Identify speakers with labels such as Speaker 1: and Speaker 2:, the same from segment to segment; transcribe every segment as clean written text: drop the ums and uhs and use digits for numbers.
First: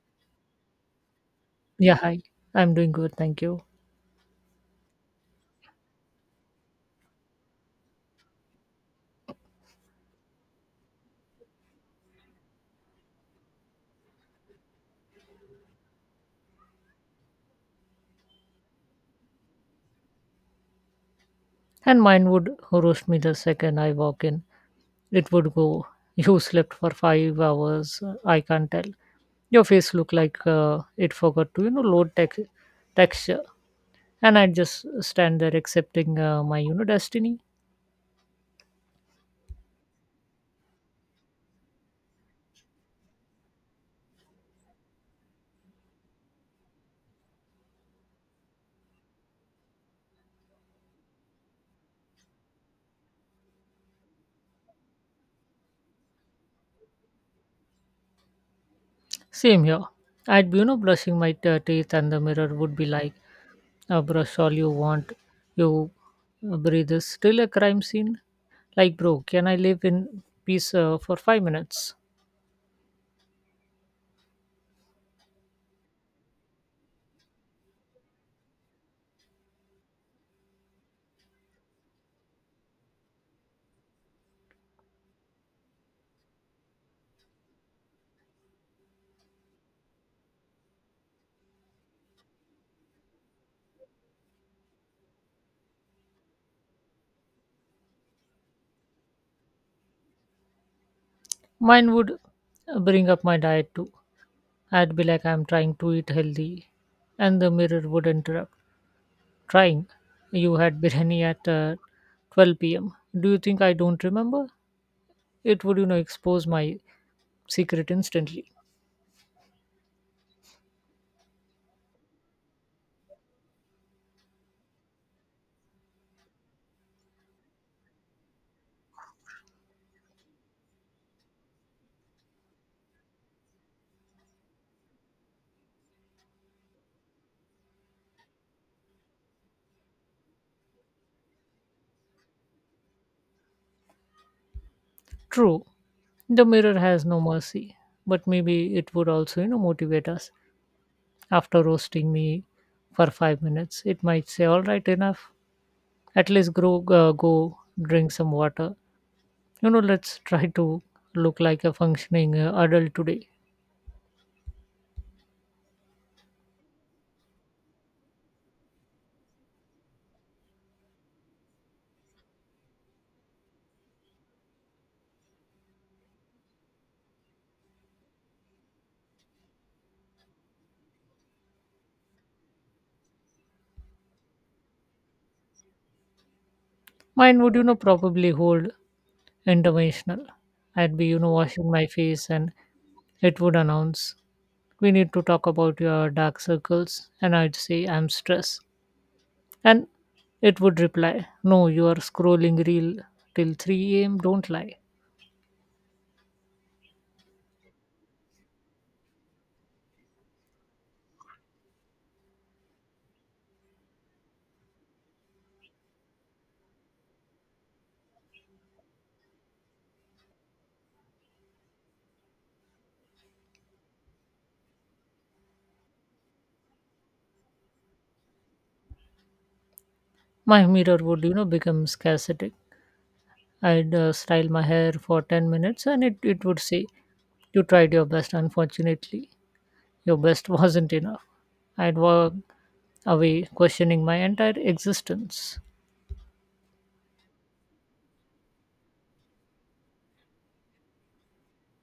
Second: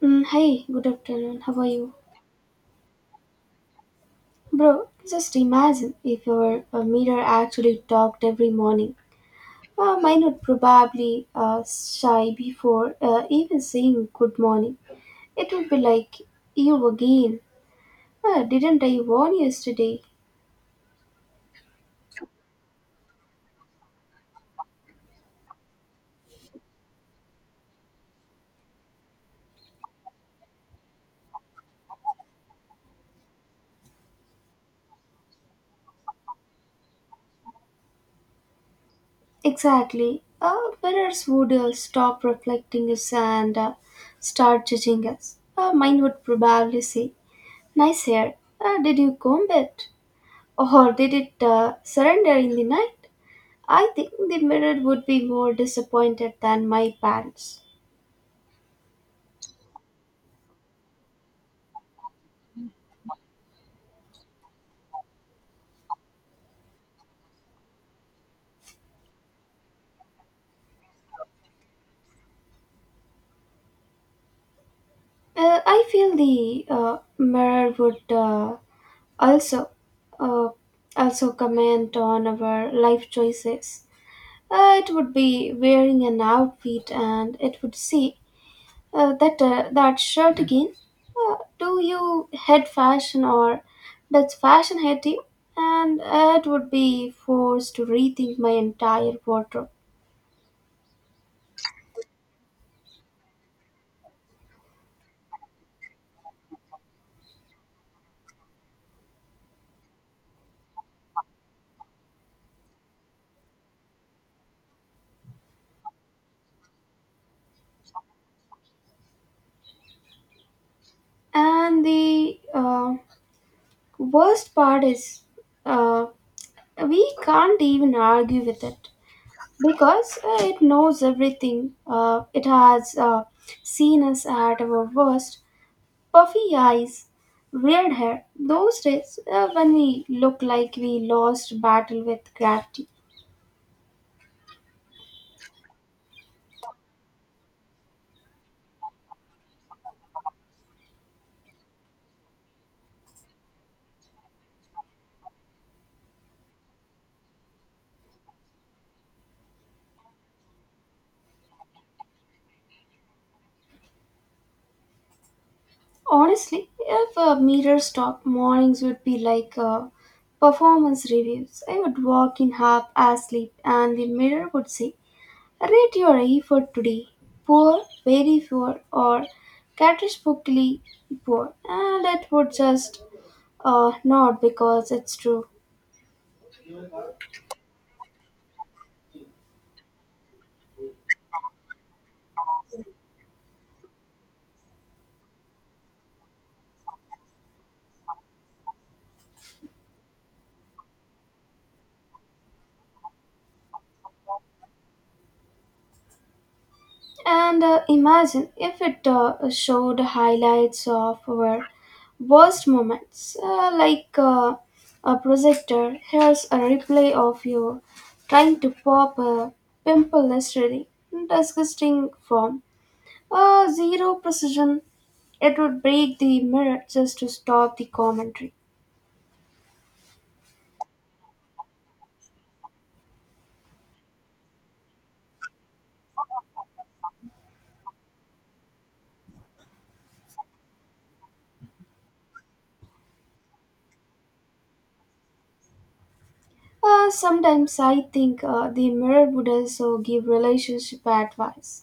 Speaker 1: Hey, good afternoon. How are you?
Speaker 2: Yeah, hi. I'm doing good, thank you.
Speaker 1: Bro, just imagine if your mirror actually talked every morning. Mine would probably shy before even saying good morning. It would be like, you again. Didn't I warn you yesterday?
Speaker 2: And mine would roast me the second I walk in. It would go, you slept for 5 hours. I can't tell. Your face looked like it forgot to, load texture. And I'd just stand there accepting my, destiny.
Speaker 1: Exactly. Mirrors would stop reflecting us and start judging us. Mine would probably say, nice hair. Did you comb it? Or did it surrender in the night? I think the mirror would be more disappointed than my parents.
Speaker 2: Same here. I'd be, brushing my teeth and the mirror would be like, brush all you want. You breathe is still a crime scene. Like, bro, can I live in peace for 5 minutes?
Speaker 1: I feel the mirror would also uh, also comment on our life choices. It would be wearing an outfit, and it would say that shirt again. Do you hate fashion or does fashion hate you? And it would be forced to rethink my entire wardrobe.
Speaker 2: Mine would bring up my diet too. I'd be like, I'm trying to eat healthy, and the mirror would interrupt. Trying. You had biryani at 12 p.m. Do you think I don't remember? It, would, you know, expose my secret instantly.
Speaker 1: And the worst part is, uh, we can't even argue with it because it knows everything. It has seen us at our worst. Puffy eyes, weird hair. Those days when we look like we lost battle with gravity.
Speaker 2: True, the mirror has no mercy, but maybe it would also, motivate us. After roasting me for 5 minutes, it might say, "All right, enough. At least grow, go drink some water." Let's try to look like a functioning adult today.
Speaker 1: Honestly, if a meter stopped, mornings would be like performance reviews. I would walk in half asleep, and the mirror would say, rate your effort today: poor, very poor, or catastrophically poor. And it would just not because it's true.
Speaker 2: Mine would probably hold interventional. I'd be washing my face and it would announce, we need to talk about your dark circles. And I'd say, I'm stressed, and it would reply, no, you are scrolling reel till 3 a.m., don't lie.
Speaker 1: And imagine if it showed highlights of our worst moments, like a projector. Here's a replay of you trying to pop a pimple yesterday. In disgusting form. Zero precision. It would break the mirror just to stop the commentary.
Speaker 2: My mirror would become scarcity. I'd style my hair for 10 minutes and it would say, you tried your best, unfortunately. Your best wasn't enough. I'd walk away questioning my entire existence.
Speaker 1: Sometimes I think the mirror would also give relationship advice.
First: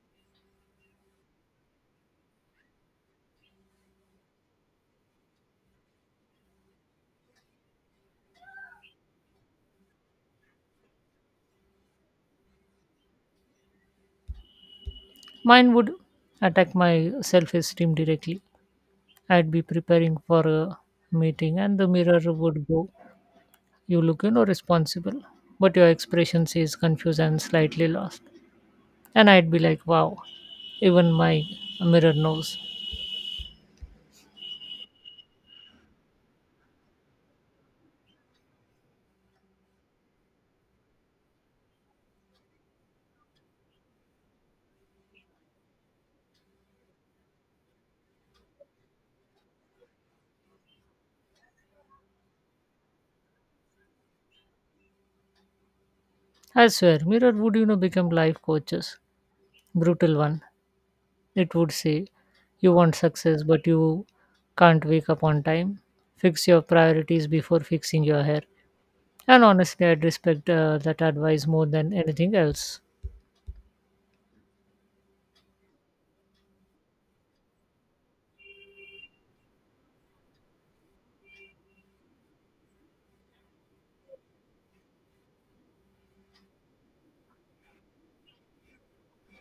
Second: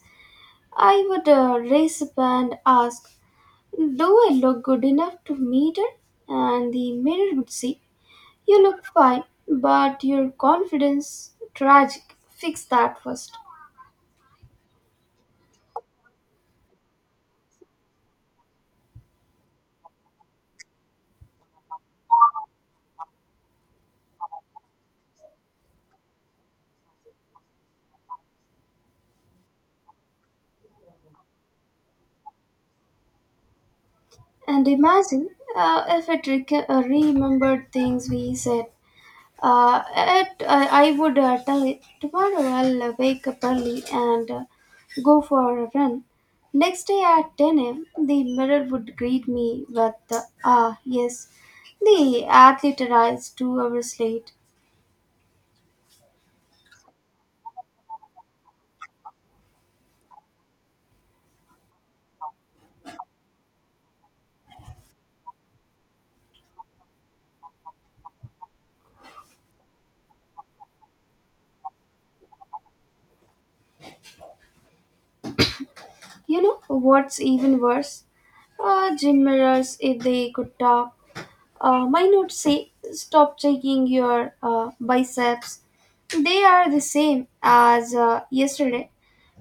Speaker 1: I would raise up and ask, do I look good enough to meet her? And the mirror would say, you look fine, but your confidence tragic. Fix that first.
Speaker 2: Mine would attack my self esteem directly. I'd be preparing for a meeting, and the mirror would go, you look, responsible, but your expression says confused and slightly lost. And I'd be like, wow, even my mirror knows.
Speaker 1: And imagine if it remembered things we said. It, I would tell it tomorrow I'll wake up early and go for a run. Next day at 10 a.m., the mirror would greet me with, ah, yes, the athlete arrives 2 hours late.
Speaker 2: I swear, mirror would, become life coaches. Brutal one. It would say, you want success, but you can't wake up on time. Fix your priorities before fixing your hair. And honestly, I'd respect that advice more than anything else.
Speaker 1: You know what's even worse? Gym mirrors, if they could talk, my not say, stop checking your biceps. They are the same as yesterday.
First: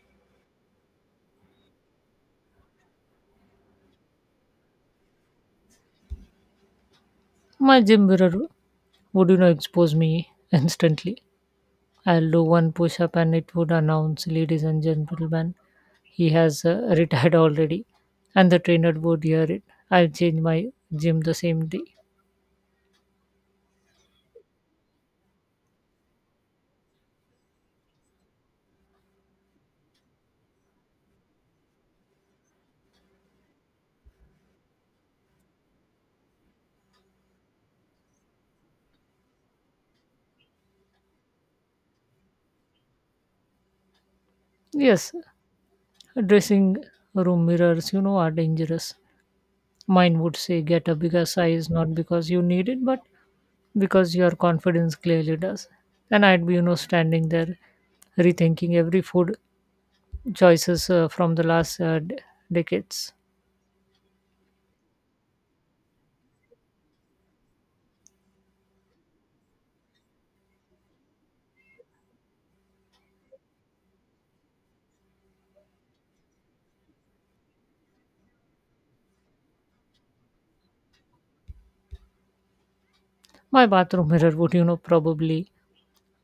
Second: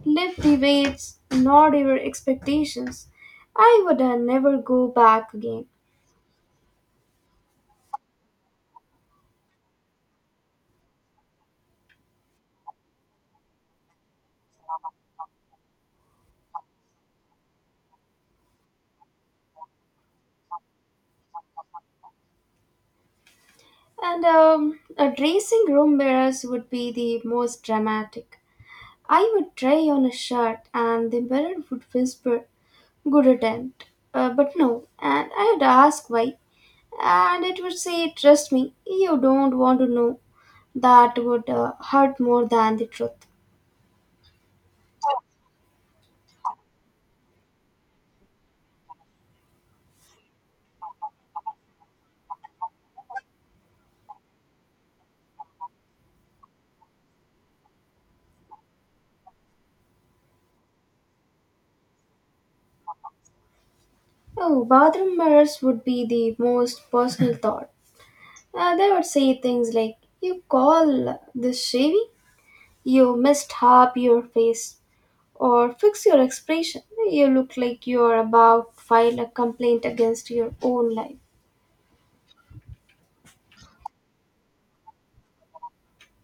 Speaker 1: Live debates, not your expectations. I would never go back again.
Speaker 2: My gym mirror would, expose me instantly. I'll do one push up and it would announce, ladies and gentlemen, he has retired already. And the trainer would hear it. I'll change my gym the same day.
Speaker 1: And a dressing room mirrors would be the most dramatic. I would try on a shirt and the mirror would whisper, good attempt. But no, and I would ask why. And it would say, trust me, you don't want to know. That would hurt more than the truth.
Speaker 2: Yes, dressing room mirrors, are dangerous. Mine would say, get a bigger size, not because you need it, but because your confidence clearly does. And I'd be, standing there rethinking every food choices from the last decades.
Speaker 1: Oh, bathroom mirrors would be the most personal thought. They would say things like, you call this shaving? You missed half your face. Or fix your expression. You look like you're about to file a complaint against your own life.
Speaker 2: My bathroom mirror would, probably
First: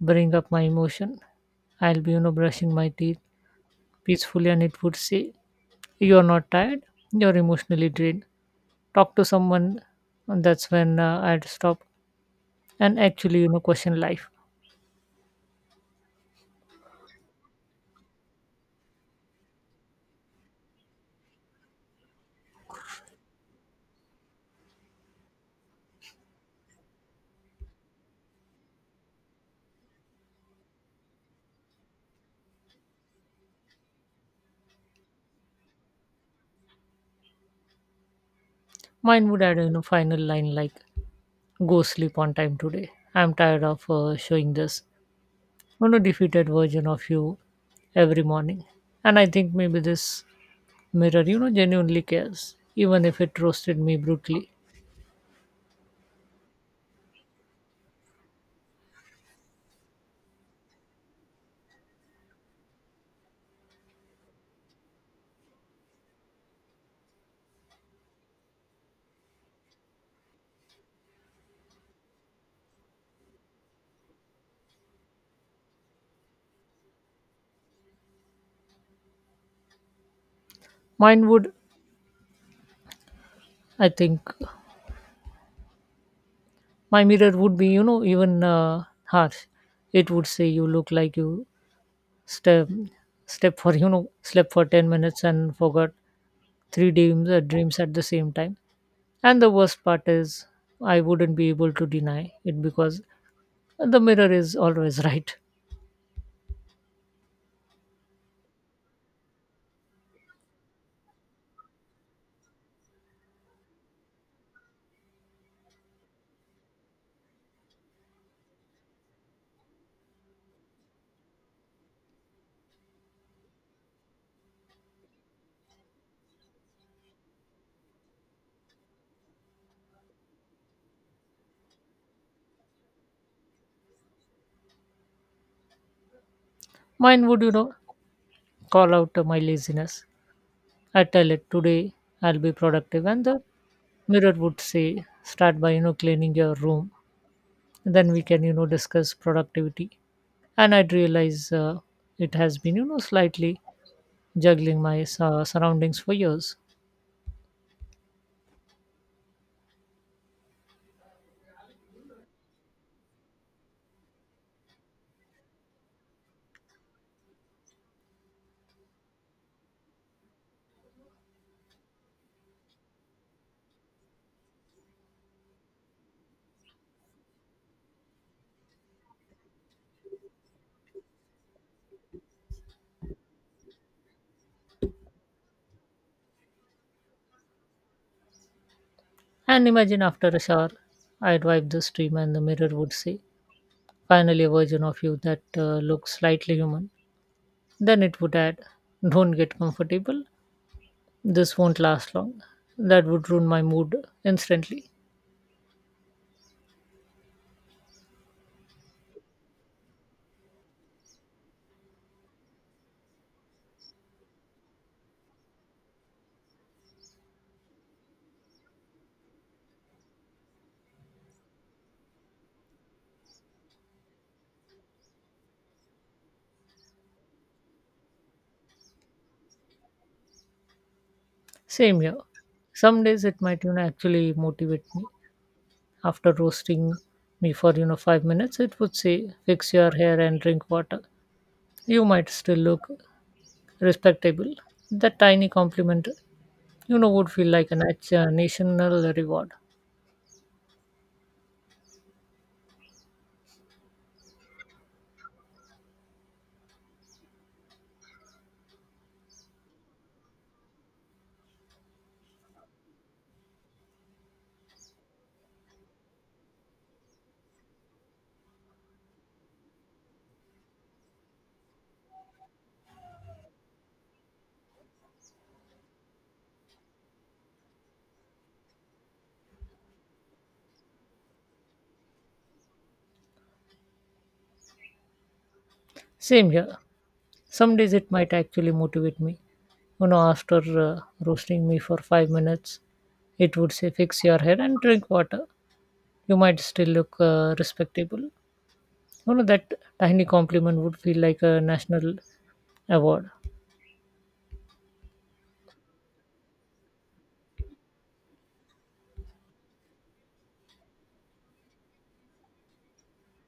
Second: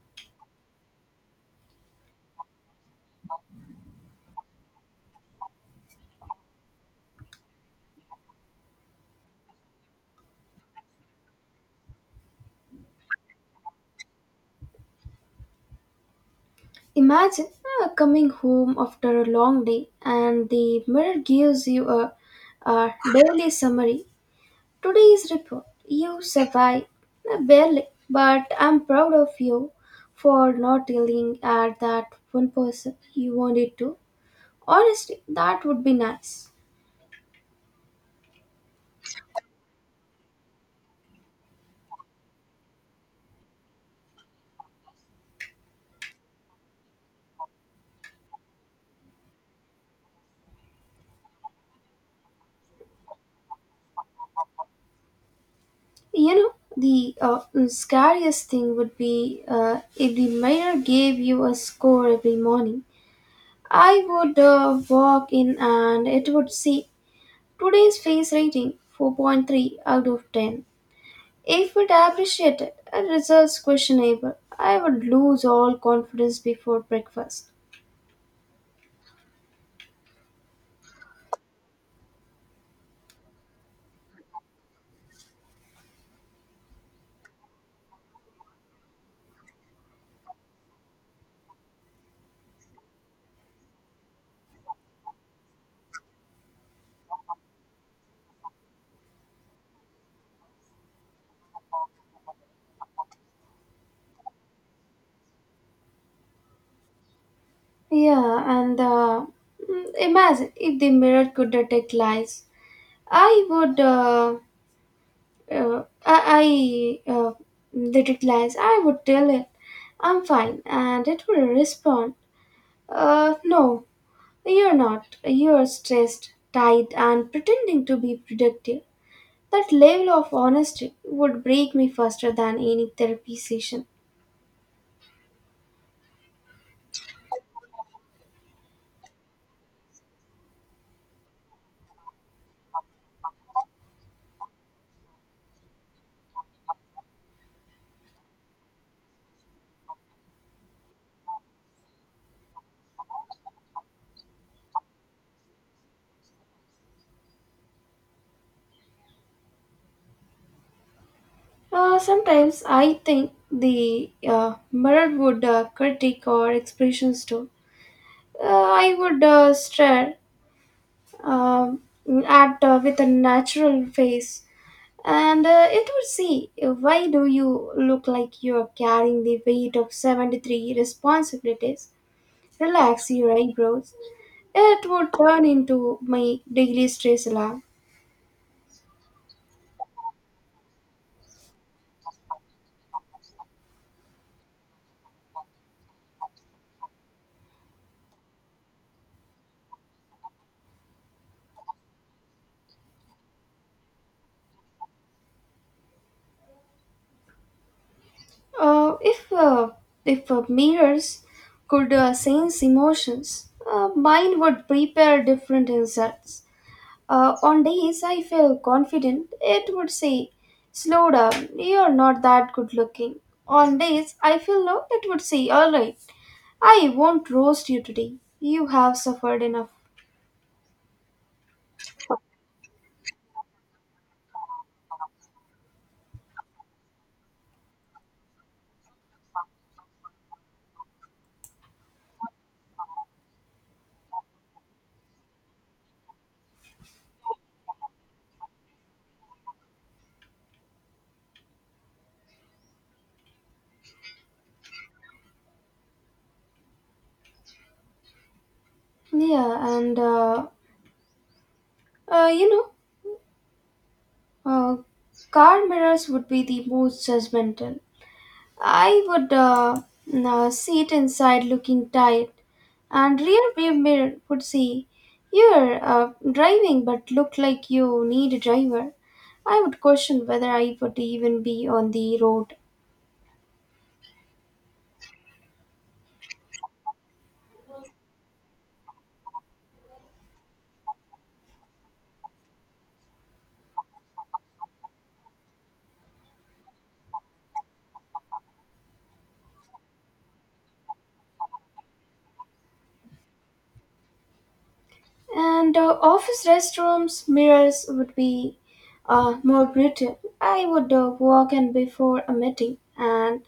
Speaker 2: bring up my emotion. I'll be, brushing my teeth peacefully and it would say, you're not tired, you're emotionally drained. Talk to someone. And that's when I'd stop and actually, question life.
Speaker 1: Imagine coming home after a long day and the mirror gives you a daily summary. Today's report. You survived. Barely. But I'm proud of you for not yelling at that one person you wanted to. Honestly, that would be nice.
Speaker 2: Mine would add, final line like, go sleep on time today. I'm tired of showing this defeated version of you every morning. And I think maybe this mirror, genuinely cares, even if it roasted me brutally.
Speaker 1: You know, the scariest thing would be if the mirror gave you a score every morning. I would walk in and it would say, today's face rating 4.3 out of 10. If it appreciated a results questionable, I would lose all confidence before breakfast.
Speaker 2: Mine would, I think, my mirror would be, even harsh. It would say, you look like you step step for slept for 10 minutes and forgot three dreams dreams at the same time, and the worst part is I wouldn't be able to deny it because the mirror is always right.
Speaker 1: Yeah, and imagine if the mirror could detect lies. I would. I did glance. I would tell it, I'm fine, and it would respond, no, you're not. You're stressed, tired, and pretending to be productive. That level of honesty would break me faster than any therapy session.
Speaker 2: Mine would call out my laziness. I tell it today I'll be productive and the mirror would say, start by cleaning your room, then we can discuss productivity. And I'd realize it has been slightly juggling my surroundings for years.
Speaker 1: Sometimes I think the mirror would critique our expressions too. I would stare um, at with a natural face. And it would say, why do you look like you're carrying the weight of 73 responsibilities? Relax your eyebrows. It would turn into my daily stress alarm.
Speaker 2: And imagine after a shower, I'd wipe the stream and the mirror would say, finally a version of you that looks slightly human. Then it would add, don't get comfortable, this won't last long. That would ruin my mood instantly.
Speaker 1: Uh, if uh, if mirrors could sense emotions, mine would prepare different insults. On days I feel confident, it would say, slow down, you're not that good looking. On days I feel low, it would say, alright, I won't roast you today. You have suffered enough.
Speaker 2: Same here. Some days it might actually motivate me. After roasting me for 5 minutes, it would say, fix your hair and drink water. You might still look respectable. That tiny compliment would feel like a national reward.
Speaker 1: Yeah, and uh, you know, uh, car mirrors would be the most judgmental. I would sit inside looking tired, and rear view mirror would say, you're driving, but look like you need a driver. I would question whether I would even be on the road.
Speaker 2: Same here, some days it might actually motivate me, after uh, roasting me for 5 minutes, it would say, fix your hair and drink water. You might still look respectable. That tiny compliment would feel like a national award.
Speaker 1: And office restrooms, mirrors would be more brutal. I would walk in before a meeting and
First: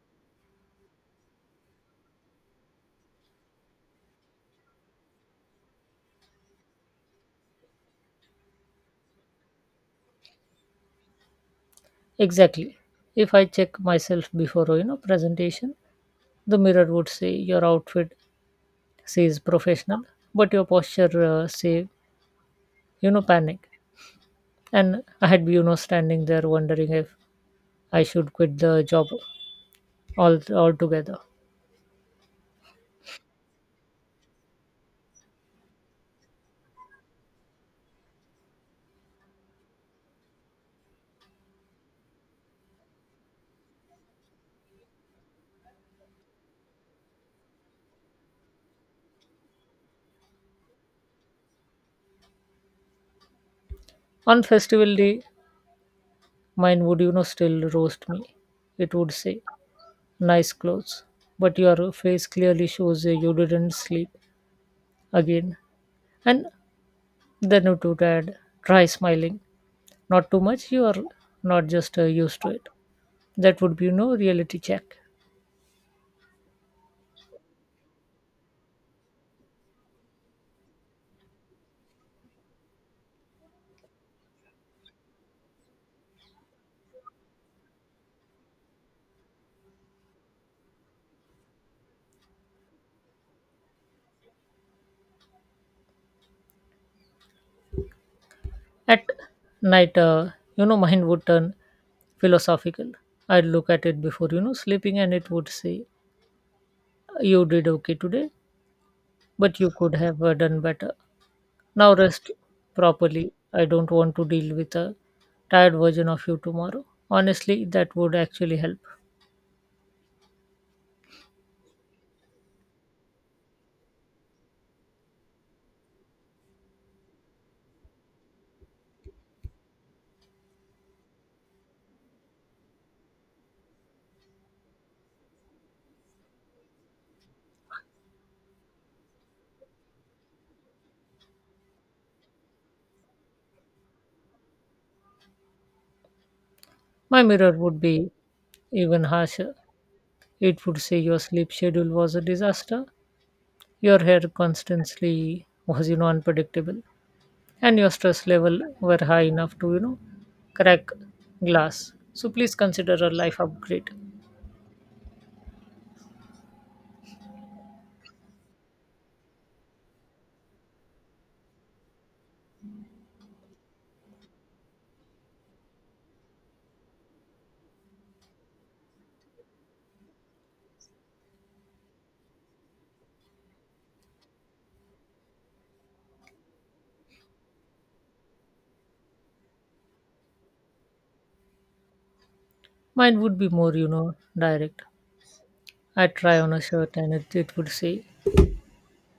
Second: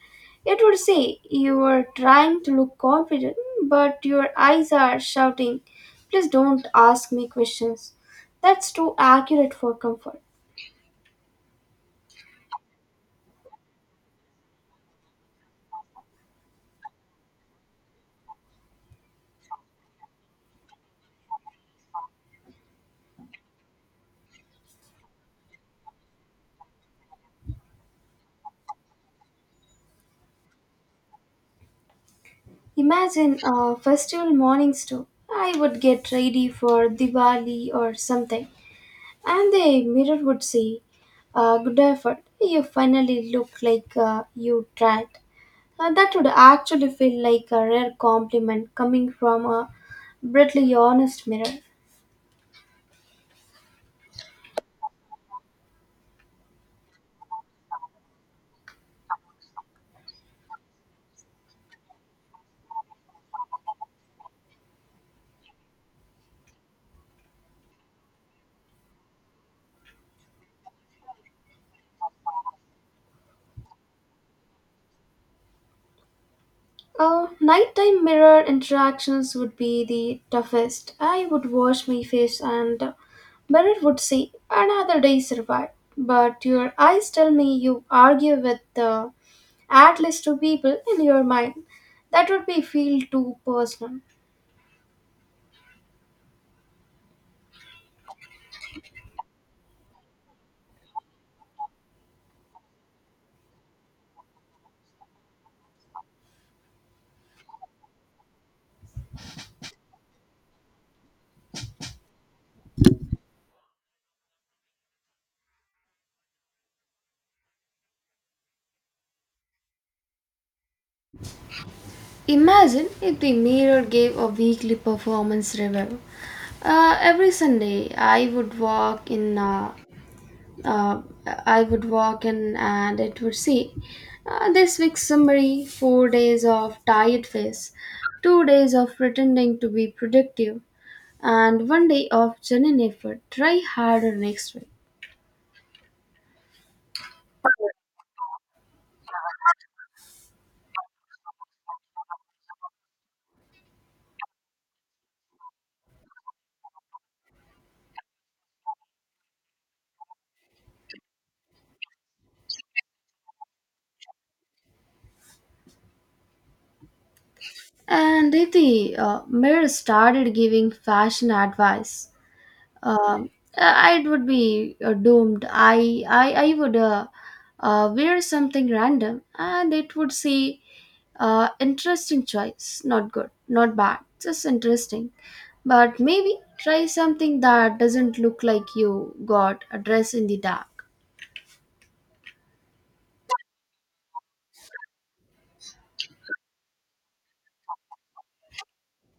Speaker 1: it would say, you are trying to look confident, but your eyes are shouting, please don't ask me questions. That's too accurate for comfort.
Speaker 2: Exactly, if I check myself before presentation, the mirror would say, your outfit says professional, but your posture say panic. And I had standing there wondering if I should quit the job all altogether.
Speaker 1: Imagine festival mornings too. I would get ready for Diwali or something. And the mirror would say, good effort, you finally look like you tried. And that would actually feel like a rare compliment coming from a brutally honest mirror.
Speaker 2: On festival day, mine would still roast me. It would say, "Nice clothes, but your face clearly shows you didn't sleep again." And then it would add, "Try smiling, not too much. You are not just used to it." That would be reality check.
Speaker 1: Nighttime mirror interactions would be the toughest. I would wash my face and mirror would say, another day survived. But your eyes tell me you argue with at least two people in your mind. That would be feel too personal.
Speaker 2: At night, mine would turn philosophical. I'd look at it before sleeping, and it would say, you did okay today, but you could have done better. Now rest properly. I don't want to deal with a tired version of you tomorrow. Honestly, that would actually help.
Speaker 1: Imagine if the mirror gave a weekly performance review. Every Sunday, uh, I would walk in, and it would say, "This week's summary: 4 days of tired face, 2 days of pretending to be productive, and one day of genuine effort. Try harder next week."
Speaker 2: My mirror would be even harsher. It would say, your sleep schedule was a disaster, your hair constantly was, unpredictable, and your stress level were high enough to, crack glass. So please consider a life upgrade.
Speaker 1: And if the mirror started giving fashion advice, Um, I it would be doomed. I would wear something random, and it would say, "Interesting choice. Not good. Not bad. Just interesting." But maybe try something that doesn't look like you got a dress in the dark.
Speaker 2: Mine would be more, direct. I try on a shirt and it would say,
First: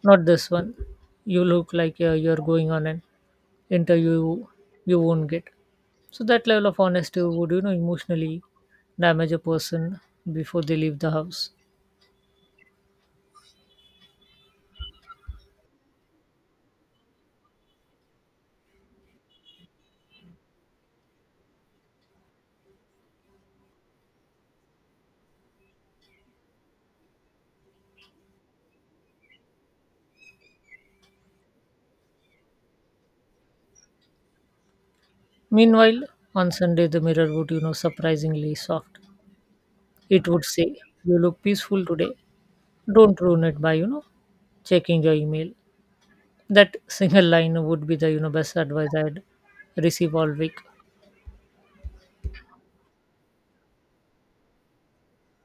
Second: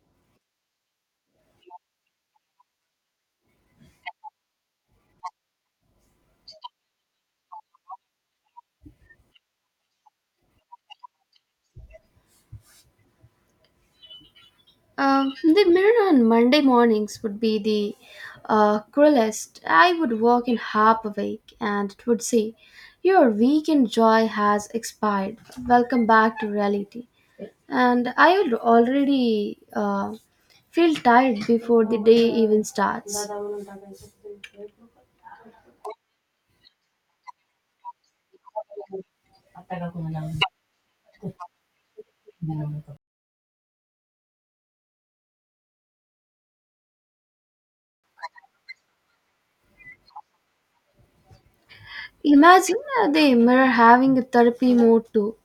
Speaker 2: not this one. You look like you're going on an interview you won't get. So that level of honesty would, emotionally damage a person before they leave the house.
Speaker 1: The mirror on Monday mornings would be the cruelest. I would walk in half awake and it would say, your weekend joy has expired. Welcome back to reality. And I would already feel tired before the day even starts.
Speaker 2: Meanwhile, on Sunday, the mirror would, surprisingly soft. It would say, you look peaceful today. Don't ruin it by, checking your email. That single line would be the, best advice I'd receive all week.
Speaker 1: Imagine the mirror having a therapy mode too.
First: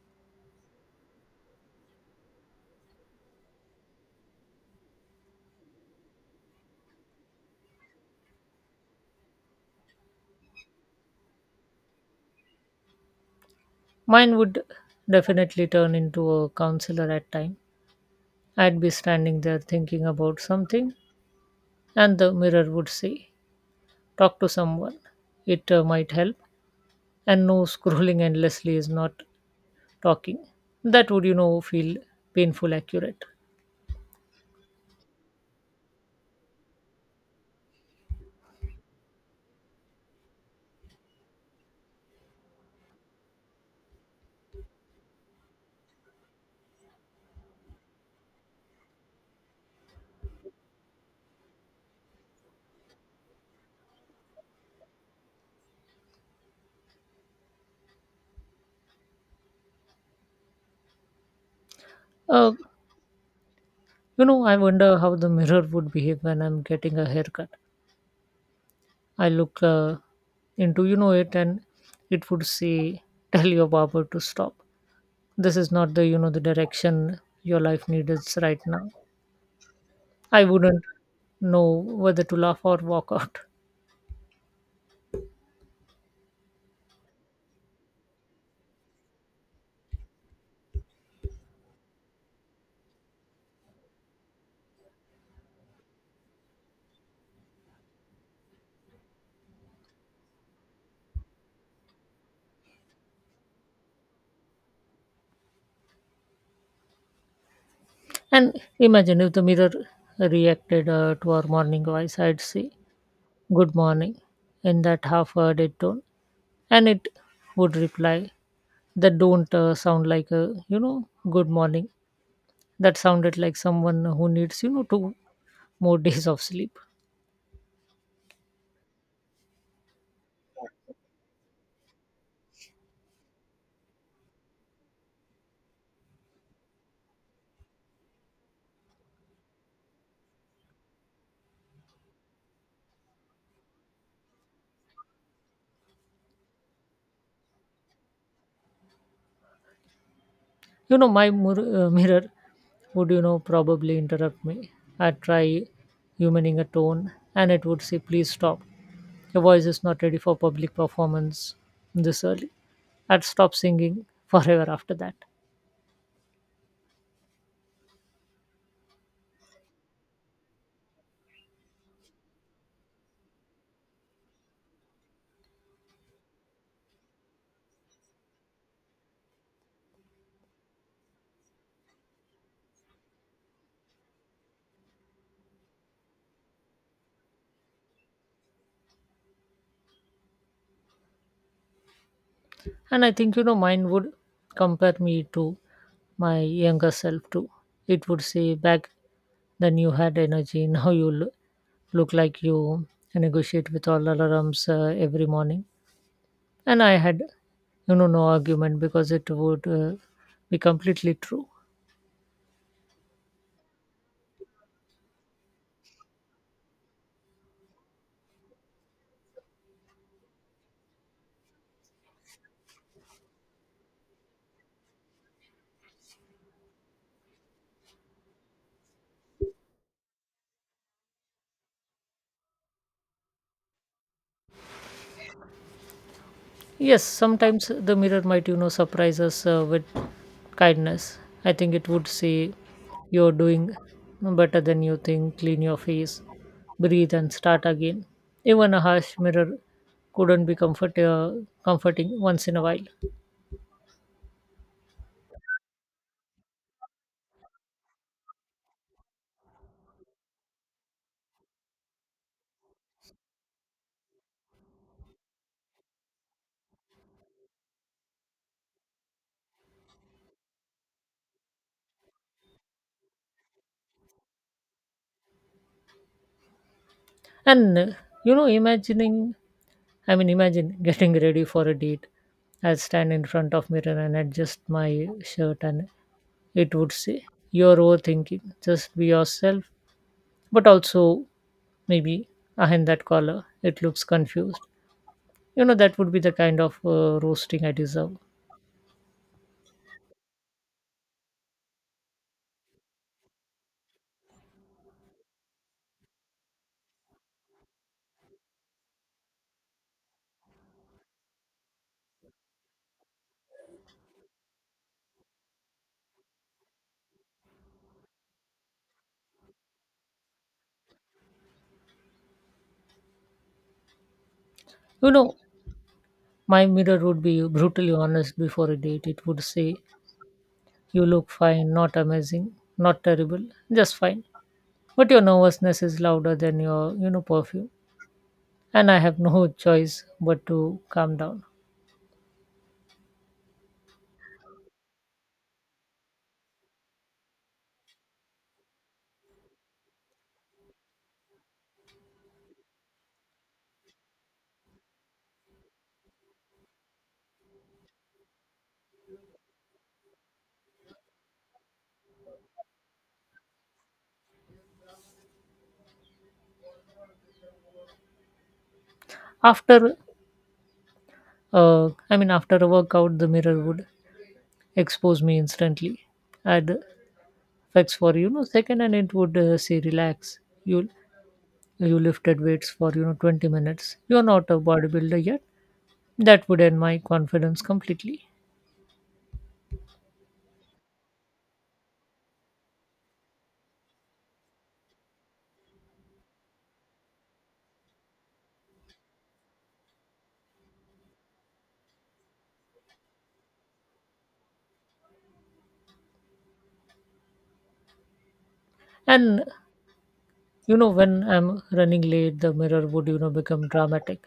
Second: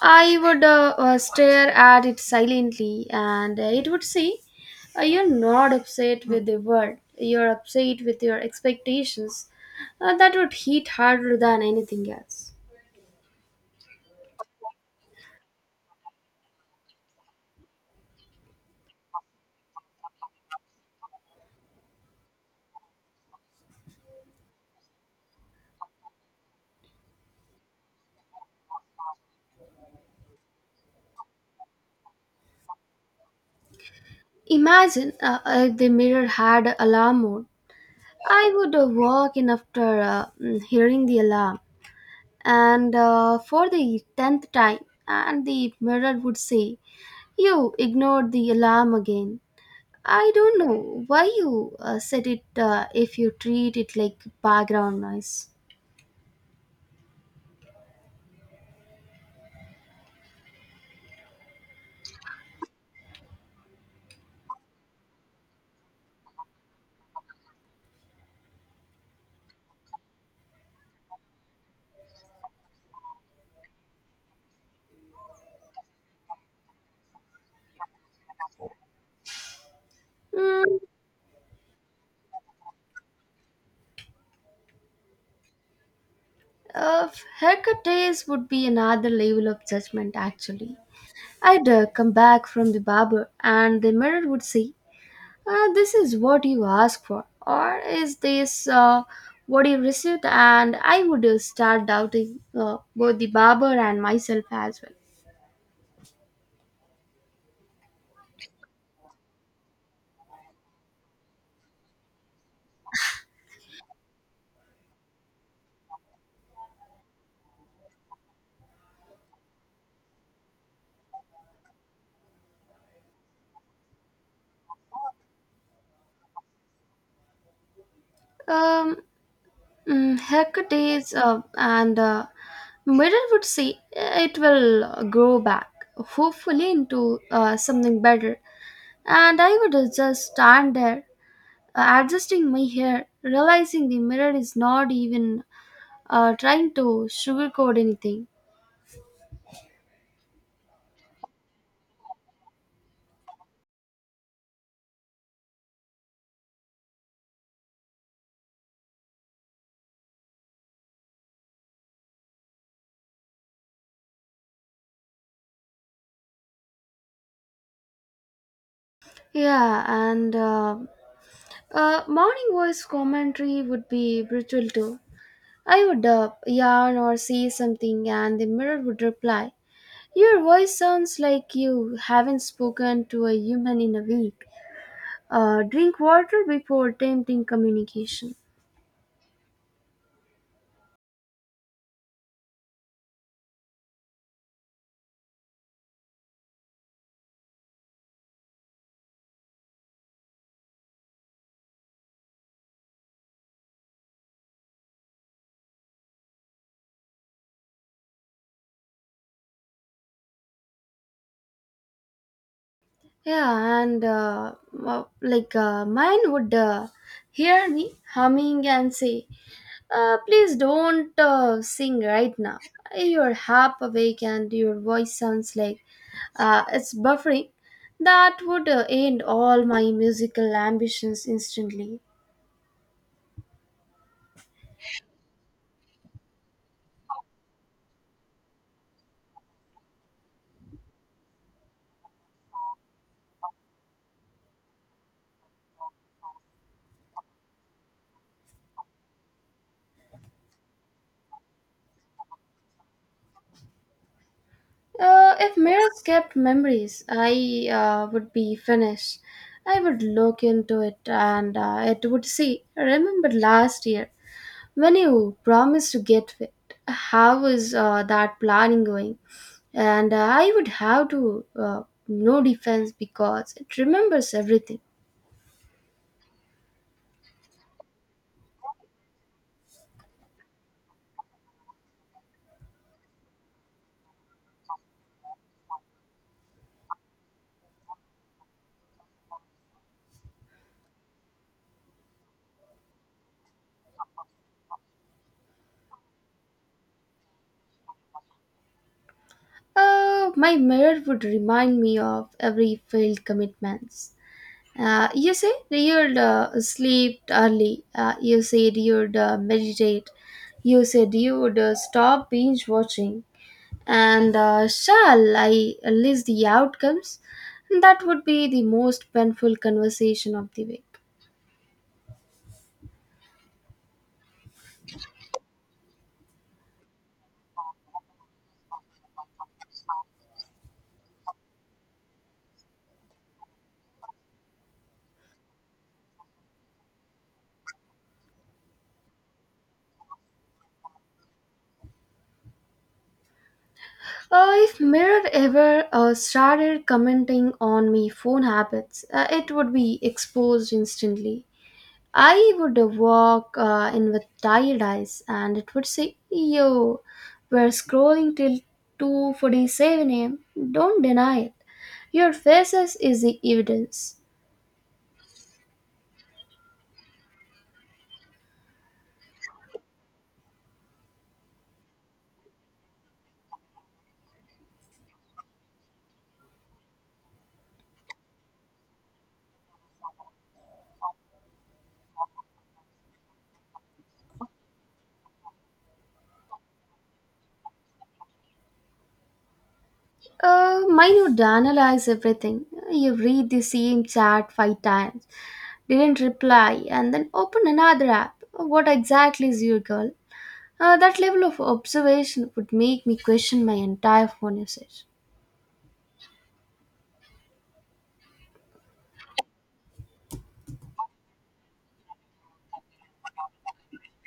Speaker 1: I would stare at it silently, and it would say, you're not upset with the world, you're upset with your expectations. That would hit harder than anything else.
Speaker 2: Mine would definitely turn into a counselor at time. I'd be standing there thinking about something, and the mirror would say, "Talk to someone. It might help." And no, scrolling endlessly is not talking. That would, feel painful accurate.
Speaker 1: Imagine if the mirror had alarm mode. I would walk in after hearing the alarm, and for the tenth time, and the mirror would say, you ignored the alarm again. I don't know why you said it if you treat it like background noise.
Speaker 2: Uh, I wonder how the mirror would behave when I'm getting a haircut. I look into it, and it would say, "Tell your barber to stop." This is not the the direction your life needs right now. I
Speaker 1: Mm,
Speaker 2: wouldn't know whether to laugh or walk out.
Speaker 1: uh, Haircut days would be another level of judgment, actually. I'd come back from the barber and the mirror would say, this is what you asked for, or is this what you received? And I would start doubting both the barber and myself as well.
Speaker 2: And imagine if the mirror reacted to our morning voice. I'd say good morning in that half hearted tone, and it would reply, that don't sound like a good morning, that sounded like someone who needs two more days of sleep.
Speaker 1: Um, Hectic days, and mirror would say it will grow back, hopefully into something better. And I would just stand there, adjusting my hair, realizing the mirror is not even trying to sugarcoat anything.
Speaker 2: You know, my mirror would, probably interrupt me. I'd try humaning a tone and it would say, please stop. Your voice is not ready for public performance this early. I'd stop singing forever after that.
Speaker 1: Yeah, and morning voice commentary would be brutal too. I would yarn or say something, and the mirror would reply. Your voice sounds like you haven't spoken to a human in a week. Drink water before attempting communication.
Speaker 2: And I think, mine would compare me to my younger self too. It would say, back then you had energy, now you look like you negotiate with all alarms every morning. And I had no argument because it would be completely true.
Speaker 1: Yeah, and well, like mine would hear me humming and say, please don't sing right now. You're half awake and your voice sounds like it's buffering. That would end all my musical ambitions instantly.
Speaker 2: Yes, sometimes the mirror might surprise us with kindness. I think it would say, you're doing better than you think. Clean your face, breathe and start again. Even a harsh mirror couldn't be comforting once in a while.
Speaker 1: If mirrors kept memories, I would be finished. I would look into it and it would say, remember last year when you promised to get fit? How is that planning going? And I would have to, no defense because it remembers everything.
Speaker 2: And you know imagining I mean Imagine getting ready for a date. I would stand in front of mirror and adjust my shirt and it would say, you're overthinking, just be yourself, but also maybe behind that collar, it looks confused. That would be the kind of roasting I deserve.
Speaker 1: My mirror would remind me of every failed commitments. You said you'd sleep early. You said you'd meditate. You said you'd stop binge watching. And shall I list the outcomes? That would be the most painful conversation of the week.
Speaker 2: you know my mirror would be brutally honest before a date. It would say, you look fine, not amazing, not terrible, just fine, but your nervousness is louder than your perfume. And I have no choice but to calm down.
Speaker 1: If mirror ever started commenting on my phone habits, it would be exposed instantly. I would walk in with tired eyes and it would say, yo, we're scrolling till 2.47 am. Don't deny it. Your faces is the evidence.
Speaker 2: After uh, i mean after a workout, the mirror would expose me instantly. I'd flex for second, and it would say, relax. You you lifted weights for 20 minutes. You're not a bodybuilder yet. That would end my confidence completely.
Speaker 1: Mine would analyze everything. You read the same chat five times, didn't reply, and then open another app. What exactly is your goal? That level of observation would make me question my entire phone usage.
Speaker 2: And when I'm running late, the mirror would become dramatic.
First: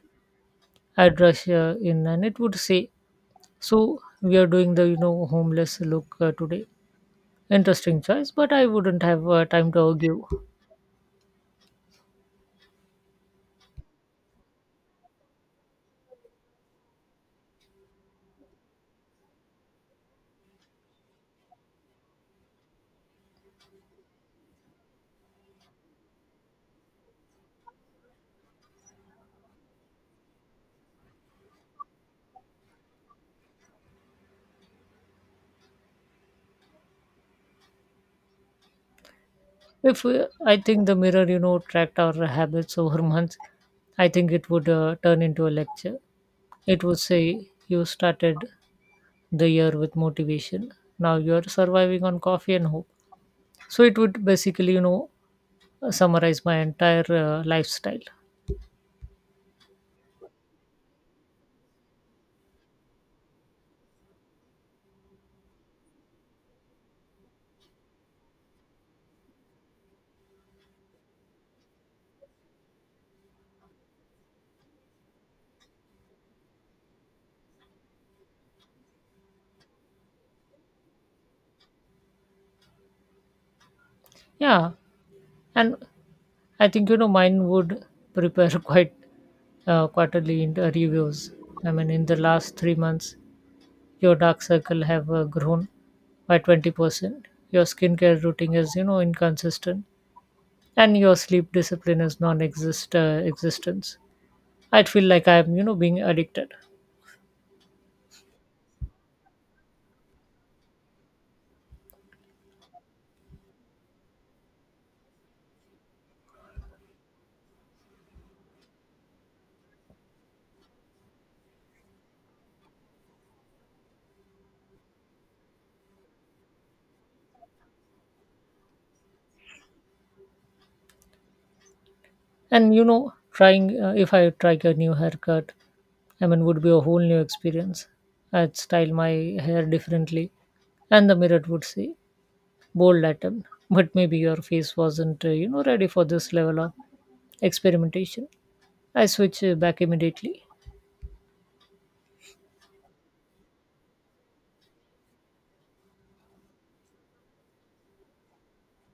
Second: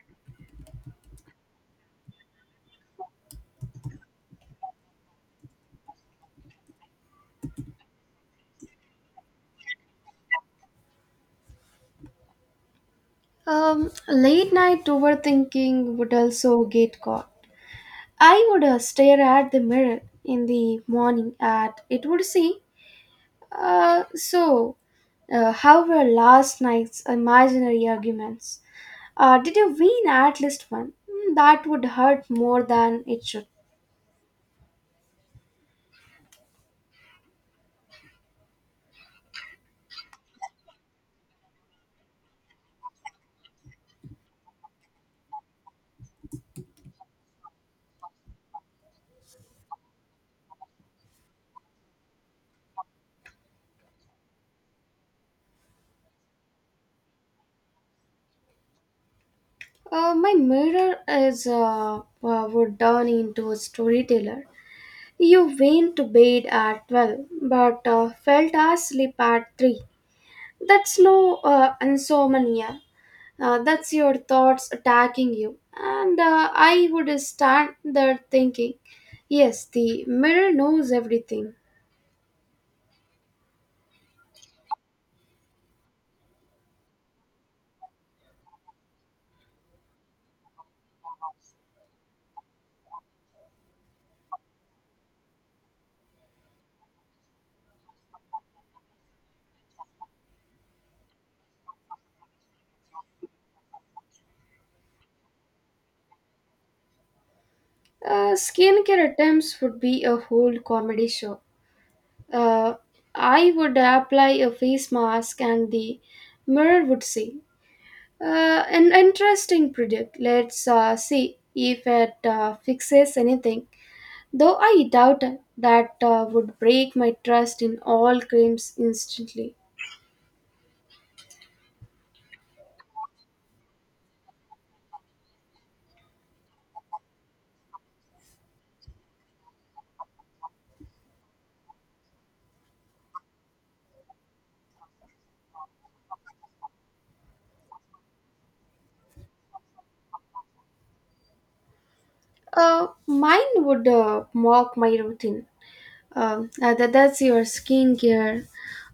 Speaker 2: I'd rush in, and it would say, "So we are doing the homeless look today." Interesting choice, but I wouldn't have time to argue.
Speaker 1: Late night overthinking would also get caught. I would stare at the mirror in the morning and it would say, so, how were last night's imaginary arguments? Did you win at least one? That would hurt more than it should.
Speaker 2: If I think the mirror, tracked our habits over months, I think it would turn into a lecture. It would say, you started the year with motivation. Now you are surviving on coffee and hope. So it would basically, summarize my entire lifestyle.
Speaker 1: My mirror is would turn into a storyteller. You went to bed at 12 but felt asleep at 3. That's no insomnia. That's your thoughts attacking you. And I would stand there thinking, yes, the mirror knows everything.
Speaker 2: Yeah. And I think, mine would prepare quite quarterly in the reviews. I mean, in the last 3 months, your dark circle have grown by 20%. Your skincare routine is, inconsistent and your sleep discipline is non-exist existence. I feel like I'm, being addicted.
Speaker 1: Skincare attempts would be a whole comedy show. Uh, I would apply a face mask and the mirror would say, uh, an interesting product. Let's see if it fixes anything though I doubt that would break my trust in all creams instantly.
Speaker 2: And, you know, trying, If I try a new haircut, I mean, would be a whole new experience. I'd style my hair differently and the mirror would say, bold Latin, but maybe your face wasn't, ready for this level of experimentation. I switch back immediately.
Speaker 1: Mine would mock my routine. That's your skincare,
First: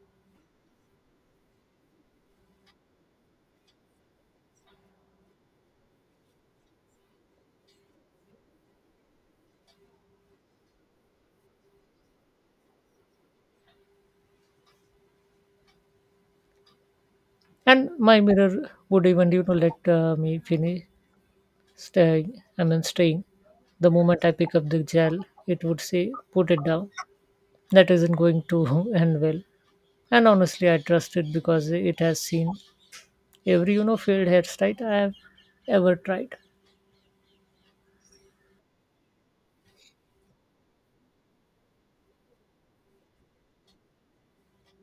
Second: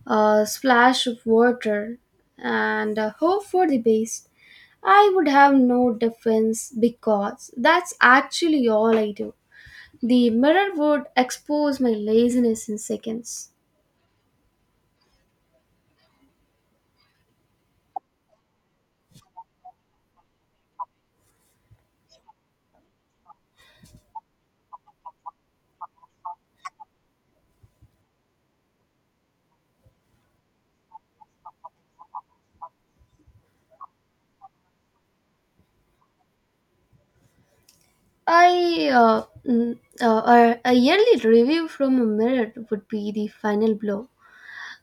Speaker 1: a splash of water, and a hope for the best. I would have no defense because that's actually all I do. The mirror would expose my laziness in seconds.
Speaker 2: And my mirror would even let me finish staying staying. The moment I pick up the gel it would say, put it down, that isn't going to end well. And honestly I trust it because it has seen every failed hairstyle I have ever tried.
Speaker 1: I mm, a yearly review from a mirror would be the final blow.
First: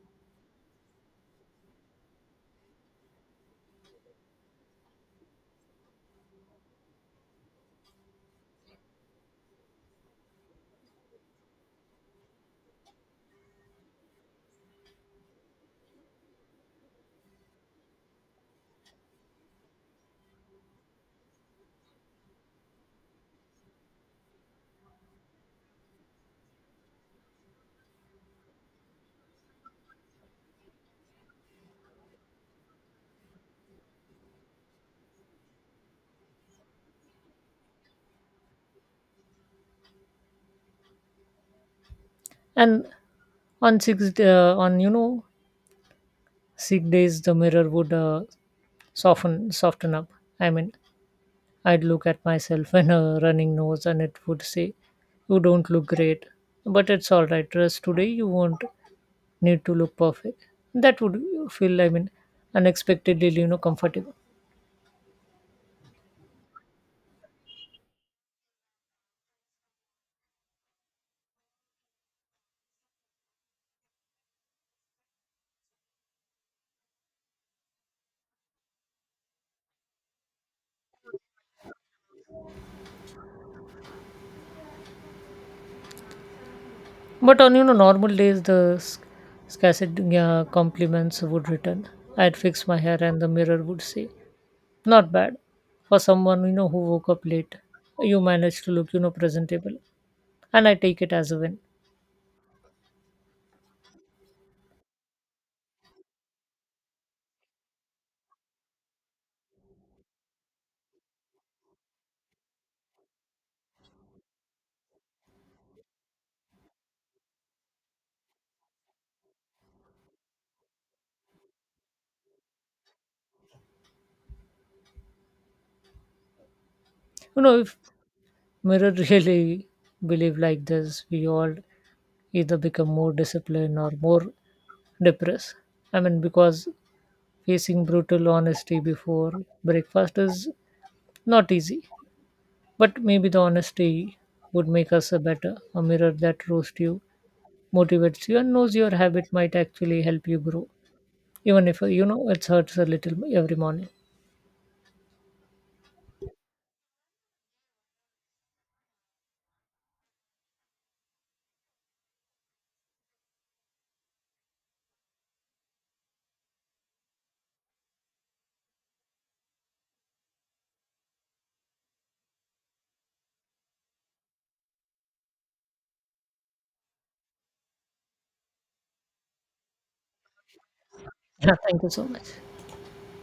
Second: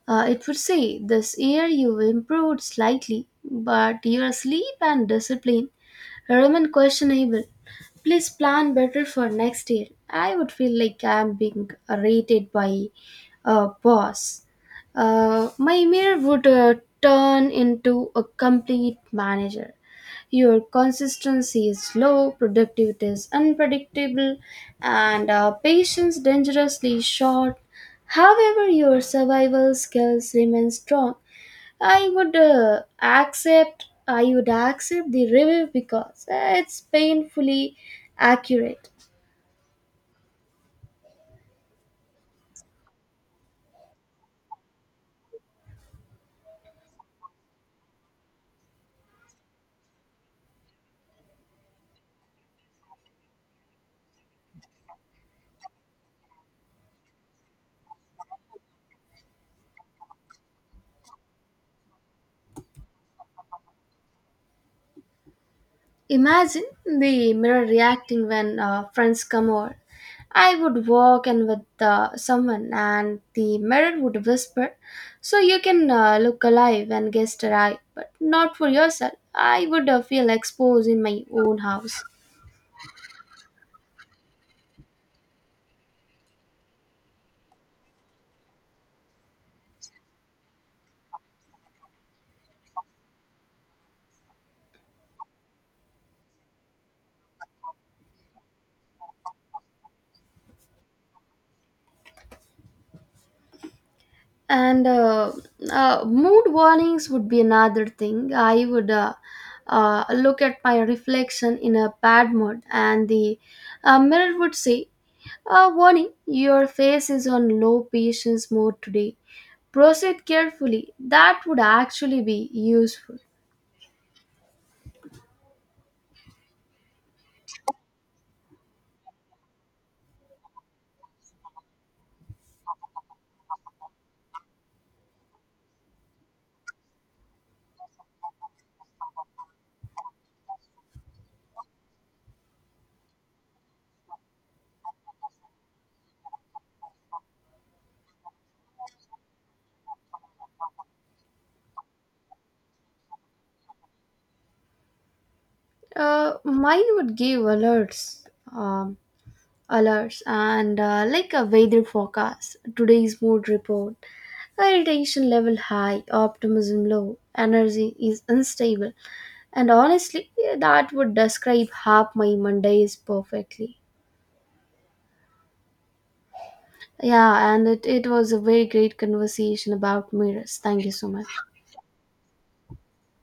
Speaker 1: It would say, this year you've improved slightly, but your sleep and discipline remain questionable. Please plan better for next year. I would feel like I'm being rated by a boss. My mirror would turn into a complete manager. Your consistency is low, productivity is unpredictable, and patience dangerously short. However, your survival skills remain strong. I would accept the review because it's painfully accurate.
Speaker 2: And on six on 6 days the mirror would soften up. I mean, I'd look at myself and a running nose and it would say, you don't look great, but it's all right. Rest today, you won't need to look perfect. That would feel, I mean, unexpectedly, comfortable.
Speaker 1: Imagine the mirror reacting when friends come over. I would walk in with someone, and the mirror would whisper, so you can look alive when guests arrive, but not for yourself. I would feel exposed in my own house.
Speaker 2: But on, normal days, the scarcity compliments would return. I'd fix my hair and the mirror would say, not bad for someone, who woke up late. You managed to look, presentable. And I take it as a win.
Speaker 1: And mood warnings would be another thing. I would look at my reflection in a bad mood and the mirror would say, warning, your face is on low patience mode today. Proceed carefully. That would actually be useful.
Speaker 2: If mirror really believe like this. We all either become more disciplined or more depressed. I mean, because facing brutal honesty before breakfast is not easy. But maybe the honesty would make us a better. A mirror that roasts you, motivates you, and knows your habit might actually help you grow, even if it hurts a little every morning.
Speaker 1: Mine would give alerts, um, and like a weather forecast, today's mood report. Irritation level high, optimism low, energy is unstable. And honestly, that would describe half my Mondays perfectly. Yeah, and it was a very great conversation about mirrors. Thank you so much.
Speaker 2: Yeah, thank you so much.